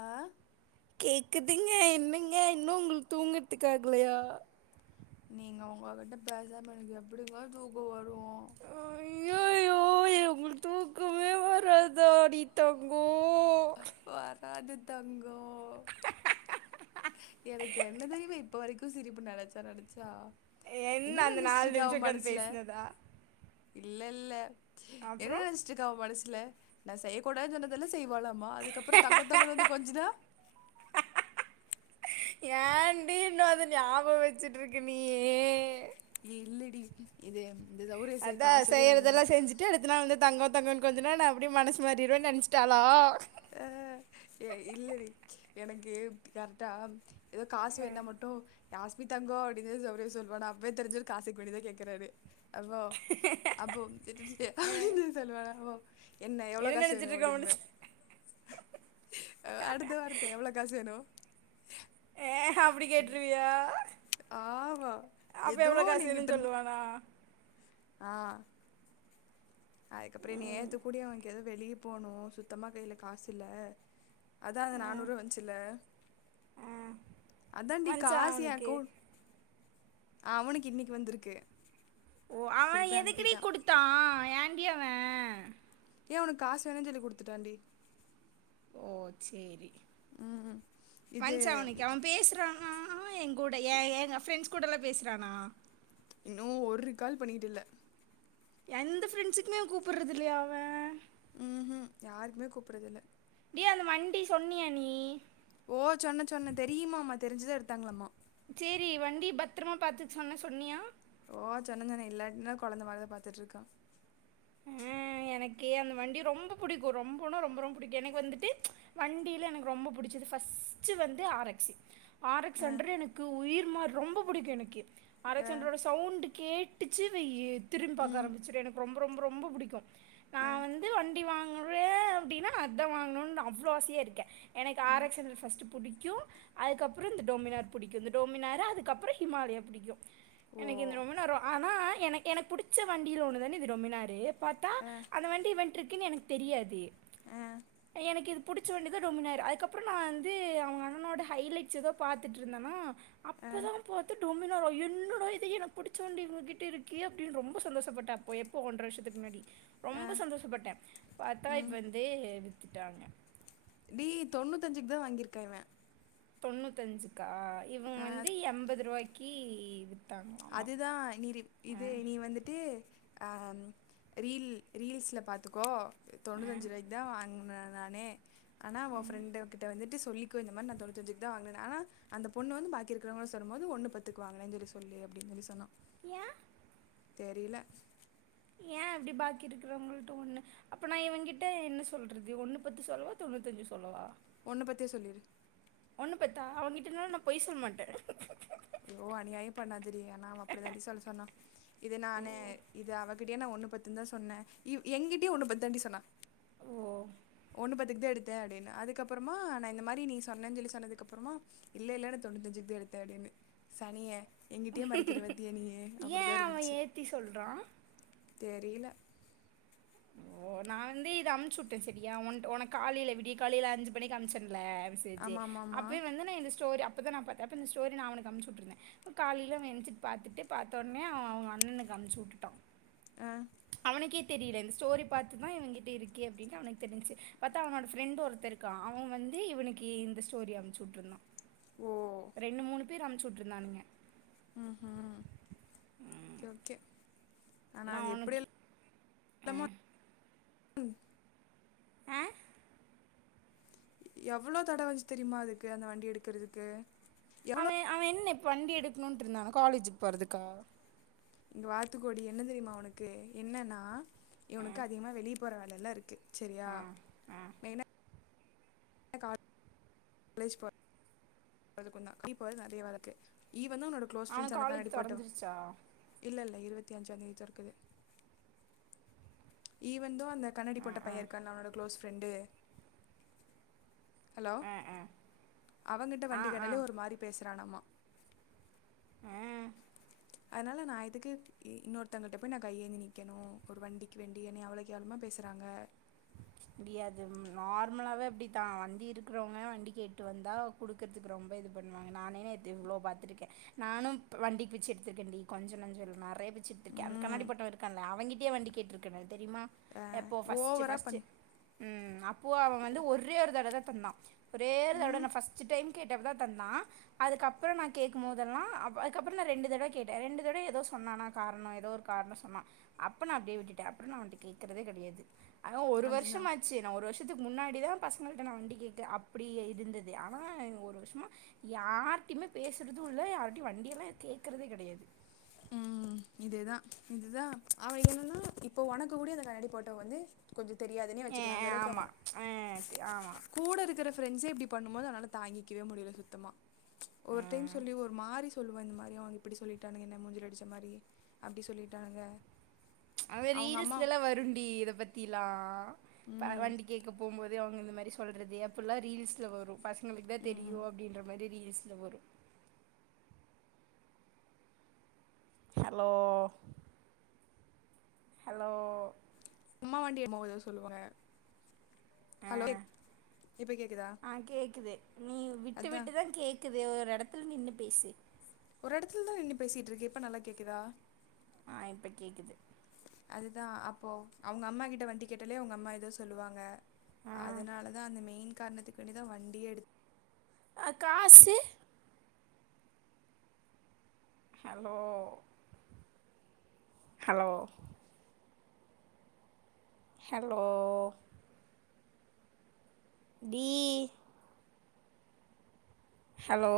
ஆ கேக்குதுங்க என்னங்க இன்னு உங்களுக்கு தூங்கறதுக்கு ஆகலையா நீங்க உங்ககிட்ட பேசாமா எனக்கு எப்பிடிங்கா தூக்கோ வரு அய்அய்யோ எ உங்களுக்கு தூக்கமே வராதாடி தங்கோ வராது தங் கோ எனக்கு என்ன தெறியுமா இப் இப்ப வரைக்கு சிரிப்பு நெனச்சா நெனச்சா என்ன அந்த நெனச்சிட்டு நாலு இருக்கா அவ நிமிஷோ ஒக்காந்து மனசுல பேசனதா இல்ல இல்ல என்ன நெனச்சிட்டு இருக்கா மனசுல இத்ல நா செய்யக்கூடாது சொன்னதல்லா செய்வலா மா அதுக்கப்பறோ தங்கோ தங்கோன்னு வந்து கொஞ்சுனா ஏண்டி இன்னோ அத ஞாபகோ வச்சிட்ருக்க நீ இல்லடி இதே அதா செய்றதெல்லா செஞ்சிட்டு அடுத்து நாள் வந்து தங்கோ தங்கோ கொஞ்சனா நா அப்பிடியே மனசு மாரிடுவேன் நெனச்சிட்டாலா அ எ இல்லடி எனக்கு கரெட்டா ஏதோ காசு வேணுன்னா மட்டு யாஸ்மி தங்கோ அப்பிடினு சொல் அவரே சொல்வானா அப்பவே தெரிஞ்சிரு காசுக்கு வேண்டிதா கேக்குறாரு தங்கோ அப்போ [unintelligible] சொலவானாகோ என்ன எவ்ளோ காசு வேணு நினச்சிட்டு இருக்க அப்பிடிம்ப முடிச்சு அடுத்த வார்த்த எவ்ளோ காசு வேணோ ஏ அப்பிடி கேட்டுருவியா ஆமா அப்ப ஏதோ எவ்ளோ ஒன்னு காசு எங்கிட்ட வேணுன் இருந்து சொல்லுவானா ஆ அதுக்கப்புறோ நேத்து கூடியோ இங்க ஏதோ வெளியே போனு சுத்தமா கையில காசு இல்ல அதா அந்த நானூரூவா வச்சில்ல அதாண்டி மச்சான் காசு ஏ அவனுக்கு அக்கவு அவனுக்கு இன்னிக்கு வந்துருக்கு ஓ அவ எதுக்குடி குடுத்தா ஏண்டி ஏ உனக்கு காசு வேணுன் சொல்லி குடுத்துட்டாண்டி ஓ சேரி ம் இது வஞ்ச்சா அவனுக்கு அவே பேசுறானா கூட ஏ ஏங்க ஃப்ரெட்ஸ் கூடல்லா பேசுறானா இன்னோ ஒருக்கால் பண்ணிட்டுல்ல எந்த ஃப்ரெண்ட்ஸுக்குமே கூப்பறது இல்லையா அவே ம் ம் யாருக்குமே கூப்பறது இல்ல டேய் அந்த வண்டி சொன்னியா நீ தெரிஞ்சுதா எடுத்தாங்களாம்மா சேரி வண்டிய பத்திரமா பாத்துக்க சொன்னே சொன்னியா ஓ சொன்ன சொன்ன இல்லாட்ன்னா கொழந்த மாரிதா பாத்துட்ருக்கா ஏ அந்த வண்டிய ரொம்ப புடிக்கோ ரொம்பனா ரொம்ப ரொம்ப புடிக்கோ எனக்கு வந்துட்டு வண்டில எனக்கு ரொம்ப பிடிச்சது ஃபஸ்ட்டு வந்து ஆர்எக்ஸ் ஆரெக்ஸ் ஆ சென்டுரு எனக்கு உயிர் ம்மா ரொம்ப புடிக்கோ எனக்கு ஆரெக்ஸ் ஆ சென்ட்ர் ஓட சவுண்டு கேட்டுச்சி வெய்யி திரும்பாக்க ம் ஆரம்பிச்சிடோ எனக்கு ரொம் ரொம்ப ரொம்ப புடிக்கு நா ஆ வந்து வண்டி வாங் முரே அப்பிடின்னா அத்தா வாங்கணுன் அவ்ளோ ஆசையா இருக்கே எனக்கு ஆரக்ஸ்ந்த ஃபஸ்ட்டு புடிக்கு கியு அதுக்கப்புறோ இந்த டோமினார் புடிக்கு இந்த டோமினார அதுக்கப்புறோ ஹிமாலயா புடிக்கு ஓ எனக்கு இந்த ரொம்ப நோமினார் ஆனா என எனக்கு புடிச்ச வண்டியில ஒன்னுதான இது ரொமினாடே பாத்தா ஆ அந்த வண்டி வென்றுக் க்கின் எனக்கு தெரியாதே ஆ எனக்கு இது புடிச்ச வண்டிதா ரோமினாரு அதுக்கப்புறோ நா வந்து அவுங்க அண்ணனோட ஹைலைட்ஸ் ஏதோ பாத்துட்டுருந்தேன்னா ஆ அப்பதா பாத்துன் ரோமினார என்னடா இத எனக்கு பிடிச்ச வண்டிங்கிட்ட இவுங்ககிட்ட இருக்கே அப்பிடின் ரொம்ப சந்தோஷப்பட்ட அப்ப ப்போ ஒன்டற வருஷத்துக்கு முன்னாடி ஆ ரொம்ப சந்தோஷப்பட்டே பாத்தா ம் இப்ப இந்து திட்டாங்க டி தொண்ணூத்து அஞ்சுக்குதா வாங்கியிருக்கா இவே தொண்ணூத்தி அஞ்சுக்கா இவுங்க வந்து எண்பது ரூவாய்க் கிவ் அதுதா நீருப் இது நீ வந்துட்டு ஆ ம் ரீல் ரீல்ஸூல பாத்துக்கோ தொண்ணூத்தஞ்சு ரூவாய்க்குதா வாங்கினே நானே ஆனா ஒ ஃபிரெண்ட்கிட்ட வந்துட்டு சொல்லிக்கோ இந்த மாரி தொன்னுத்தஞ்சிக்குதா வாங்கன்னா ஆனா அந்த பொண்ணு வந்து பாக்கி இருக்குறவங்கள சொல்லு போது ஒன்னு பத்துக்குவாங்க சொல்லி சொல்லு அப்பிடின் சொல்லி சொன்னா ஏ தெரியல ஏ அப்பிடி பாக்கி இருக்குறவங்கள்ட்ட ஒண்ணு அப்ப நா இவன் கிட்ட என்ன சொல்றது ஒண்ணு பத்து சொல்லவா தொண்ணூத்தஞ்சு சொல்லவா ஒன்னு பத்தே சொல்லிரு ஒண்ணு பத்தா அவ்கிட்டனா நா பொய் சொல்லமாட்டே ஐயோ அநியாயோ பண்ணாதரி ஆனா அப்பிடி தாண்டி சொல்ல சொன்னா இது ஓ நானு இது அவகிட்டயே ஒன்னு பத்துதா சொன்னே இவ் எங்கிட்டயே ஒன்னு பத்தாண்டி சொன்னா ஓ ஒன்னு பத்துக்குதா எடுத்தே அப்பிடின்னா அதுக்கப்புறமா நா இந்த மாரி நீ சொன்னேஞ்ச சொல்லி சொன்னதுக்கு அப்புறமா இல்ல இல்ல தொண்ணூத்தஞ்சுக்குதா எடுத்தே அப்பிடின்னு சனியே எங்கிட்டயே மறைக்கிற பத்தியா நீயி ஏ அப்டிதா அவே ஏத்தி சொல்றா தெரியில ஓ நா வந்து இது அமுச்சுடே சேரியா உன்ட் உனக் காலையில விடிய காலையில ஐஞ்சு மணி அமுச்ச ல்ல மெசேஜ் ஆமா ஆமா ஆமா அப்பயே வந்து நா இந்த ஸ்டோரி அ அப்பதா பாத்தே அப்ப இந்த ஸ்டோரி நா உனக்கு அமுச்சுடுருந்தே காலையில அவே எந்திச்சு பாத்துட்டு பாத்தோனே அவ அவுங்க அண்ணக்கு அனுச்சுட்டுடா ஆ அவனுக்கே தெரியில இஸ் ஸ்டோரி பாத்துதா இவன்கிட்ட இருக்கே அப்பிடின்னு தெரிஞ்ச்சு பாத்தா அவன் ஃபிரண்ட் ஒருத்த இருக்கா அவன் வந்து இவனுக்கு இந்த ஸ்டோரி அமுச்சுவிட்ருந்தா ஓ ரெண்ணு மூணு பேர் அமுச்சுட்டு இருந்தானுங்க ம் ஹும் கே ஓகே ஆனா அது நான் எப்டி உனக்கு எல் தமா ம் ஆ எவ்ளோ தடவ அஞ்சு தெரியுமா அதுக்கு அந்த வண்டி எடுக்கறதுக்கு எவ்ளோ அவேன் அவேன் என்னெப் வண்டி எடுக்கணுடுருந்தான காலேஜுக்கு போறதுக்கா இங்க வாத்துக்கோடி என்ன தெரியுமா அவனுக்கு என்னன்னா இவனுக்கு அதிகமா வெளிய போற வேலலா இருக்கு செரியா ஆ மெய்ன எனகா காலேஜ் போர் அதுக்கு தான் நீ போறது அதே வேலைக்கு இவ் வந்து உன்னோட குளோஸ் ஃப்ரெண்ட்ஸ் அவனுக்கு அந்த கண்ணாடி காலேஜ் போட்ட திறந்துருச்சா இல்லல் இருவத்தி அஞ்சாம் தேதி தொகுது ஈவன் இதுவு அந்த கண்ணாடி ஆ போட்ட ஆ பையன் இருக்கான்ல அவனோட குலோஸ் ரெண்டு ஹலோ ஆ ஆ அவங்கிட் ட்ட வண்டி ஆ கடேல ஒரு மாரி பேசுறா வேணாமா ஆ ஆ அதுனால நா எதுக்கு இன்னோர் தங்கிட்ட போய் நா கையேந்தி நிக்கணும் ஒரு வண்டிக்கு வேண்டி என்னய அவ்ள கேவலமா பேசுறாங்க முடியாது நார்மலாவே அப்டித்தான் வண்டி இருக்குறவங்க வண்டி கேட்டு வந்தா குடுக்கறதுக்கு ரொம்ப இது பண்ணுவாங்க நானே நேத்து இவ்ளோ பாத்துருக்கேன் நானு வண்டி பிச்ச எடுத்துருக்கேன் டி கொஞ்ச நஞ்சல்ல நெறைய பிச்ச எடுத்துருக்கேன் அந்த ம் கண்ணாடி போட்டவன் இருக்கான்ல அவங்கிட்டயே வண்டி கேட்டுருக்கே நானு தெரியுமா எப்போ பஸ்ட்டு ஓவரா பஸ்ட்டு பண் ம் அப்போ அவன் வந்து ஒரே ஒரு தர் அதத தந்தான் ஒரே ஒரு தடவ ம் நா பஸ்ட்டு டைம் கேட்டப்பதா தந்தான் அதுக்கப்புறம் நா கேக்கும்போதெல்லா அதுக்கப்ற நா ரெண்டு தடவ கேட்டேன் ரெண்டு தடவ ஏதோ சொன்னான் ஆனா காரணம் ஏதோ ஒரு காரணம் சொன்னான் அப்ப நா அப்டியே விட்டுட்டேன் அப்புறம் நா அவன்ட கேக்றதே கிடையாது அஹ ஒரு வருஷ் ட்டு அதுதான் மாச்சு நா ஒரு வருஷ் வருஷத்துக்கு முன்னாடிதா பசங்கள்ட நா வண்டி கேக் அப்டி இருந்தது ஆனா ஒரு வருஷமா யார்டையுமே பேசுறது இல்ல யார்டயு வண்டியெல்லா கேக்குறதே கெடையாது இதேதா இதுதா அவ என்னன்னா இப்போ உனக்கு கூட அந்த கண்ணாடி போட்டவ வந்து கொஞ்ச தெரியாதுனே வச்சுக்கலா அந்த அளவுக்கு அவன ஆமாம் ஆமாம் கூட இருக்குற ப்ரெண்ட்ஸ இப்டி பண்ணு போது அதனால தாங்கிக்கவே முடில சுத்தமா ஒரு டைம் சொல்லி ஒரு மாரி சொல்லுவா இந்த மாரி அவங்க இப்டி சொல்லிட்ட மூஞ்சில அடிச்ச மாரி அப்டி சொல்லிட்டாங்க அவ ரீல்ஸ்லல்லா வருண்டி இத பத்திலா ம் பால்வண்டி கேக்கு போம்போது அவுங்க இந்த மாரி சொல்றது எப்பல்லா ரீல்ஸ்ல வரு பசங்களுக்கு தா ம் தெரியு அப்டின்ற மாரி ரீல்ஸ்ல வரு ஹலோ ஹலோ அம்மா வண்டி எமோத சொல்லுவாக ஆ ஹலோ கேக் இப்ப கேக்குதா ஆ கேக்குது நீ விட்டு அதா விட்டுதா கேக் ஏதோ ஒரு எடத்துல நின்னு பேசு ஒரு எடத்துலதா நின்னு பேசிட்டுருக்கே இப்ப நல்லா கேக்குதா ஆ இப்ப கேக்குது அதுதா அப்போ அவுங்க அம்மா கிட்ட வண்டி கேட்டாலயே அவங்க அம்மா ஏதோ சொல்லுவாங்க ஆ அதனால தா அந்த மெயின் காரணத்துக்கு வேண்டிதா வண்டியே எடு அ காசு ஹலோ ஹலோ ஹலோ டி ஹலோ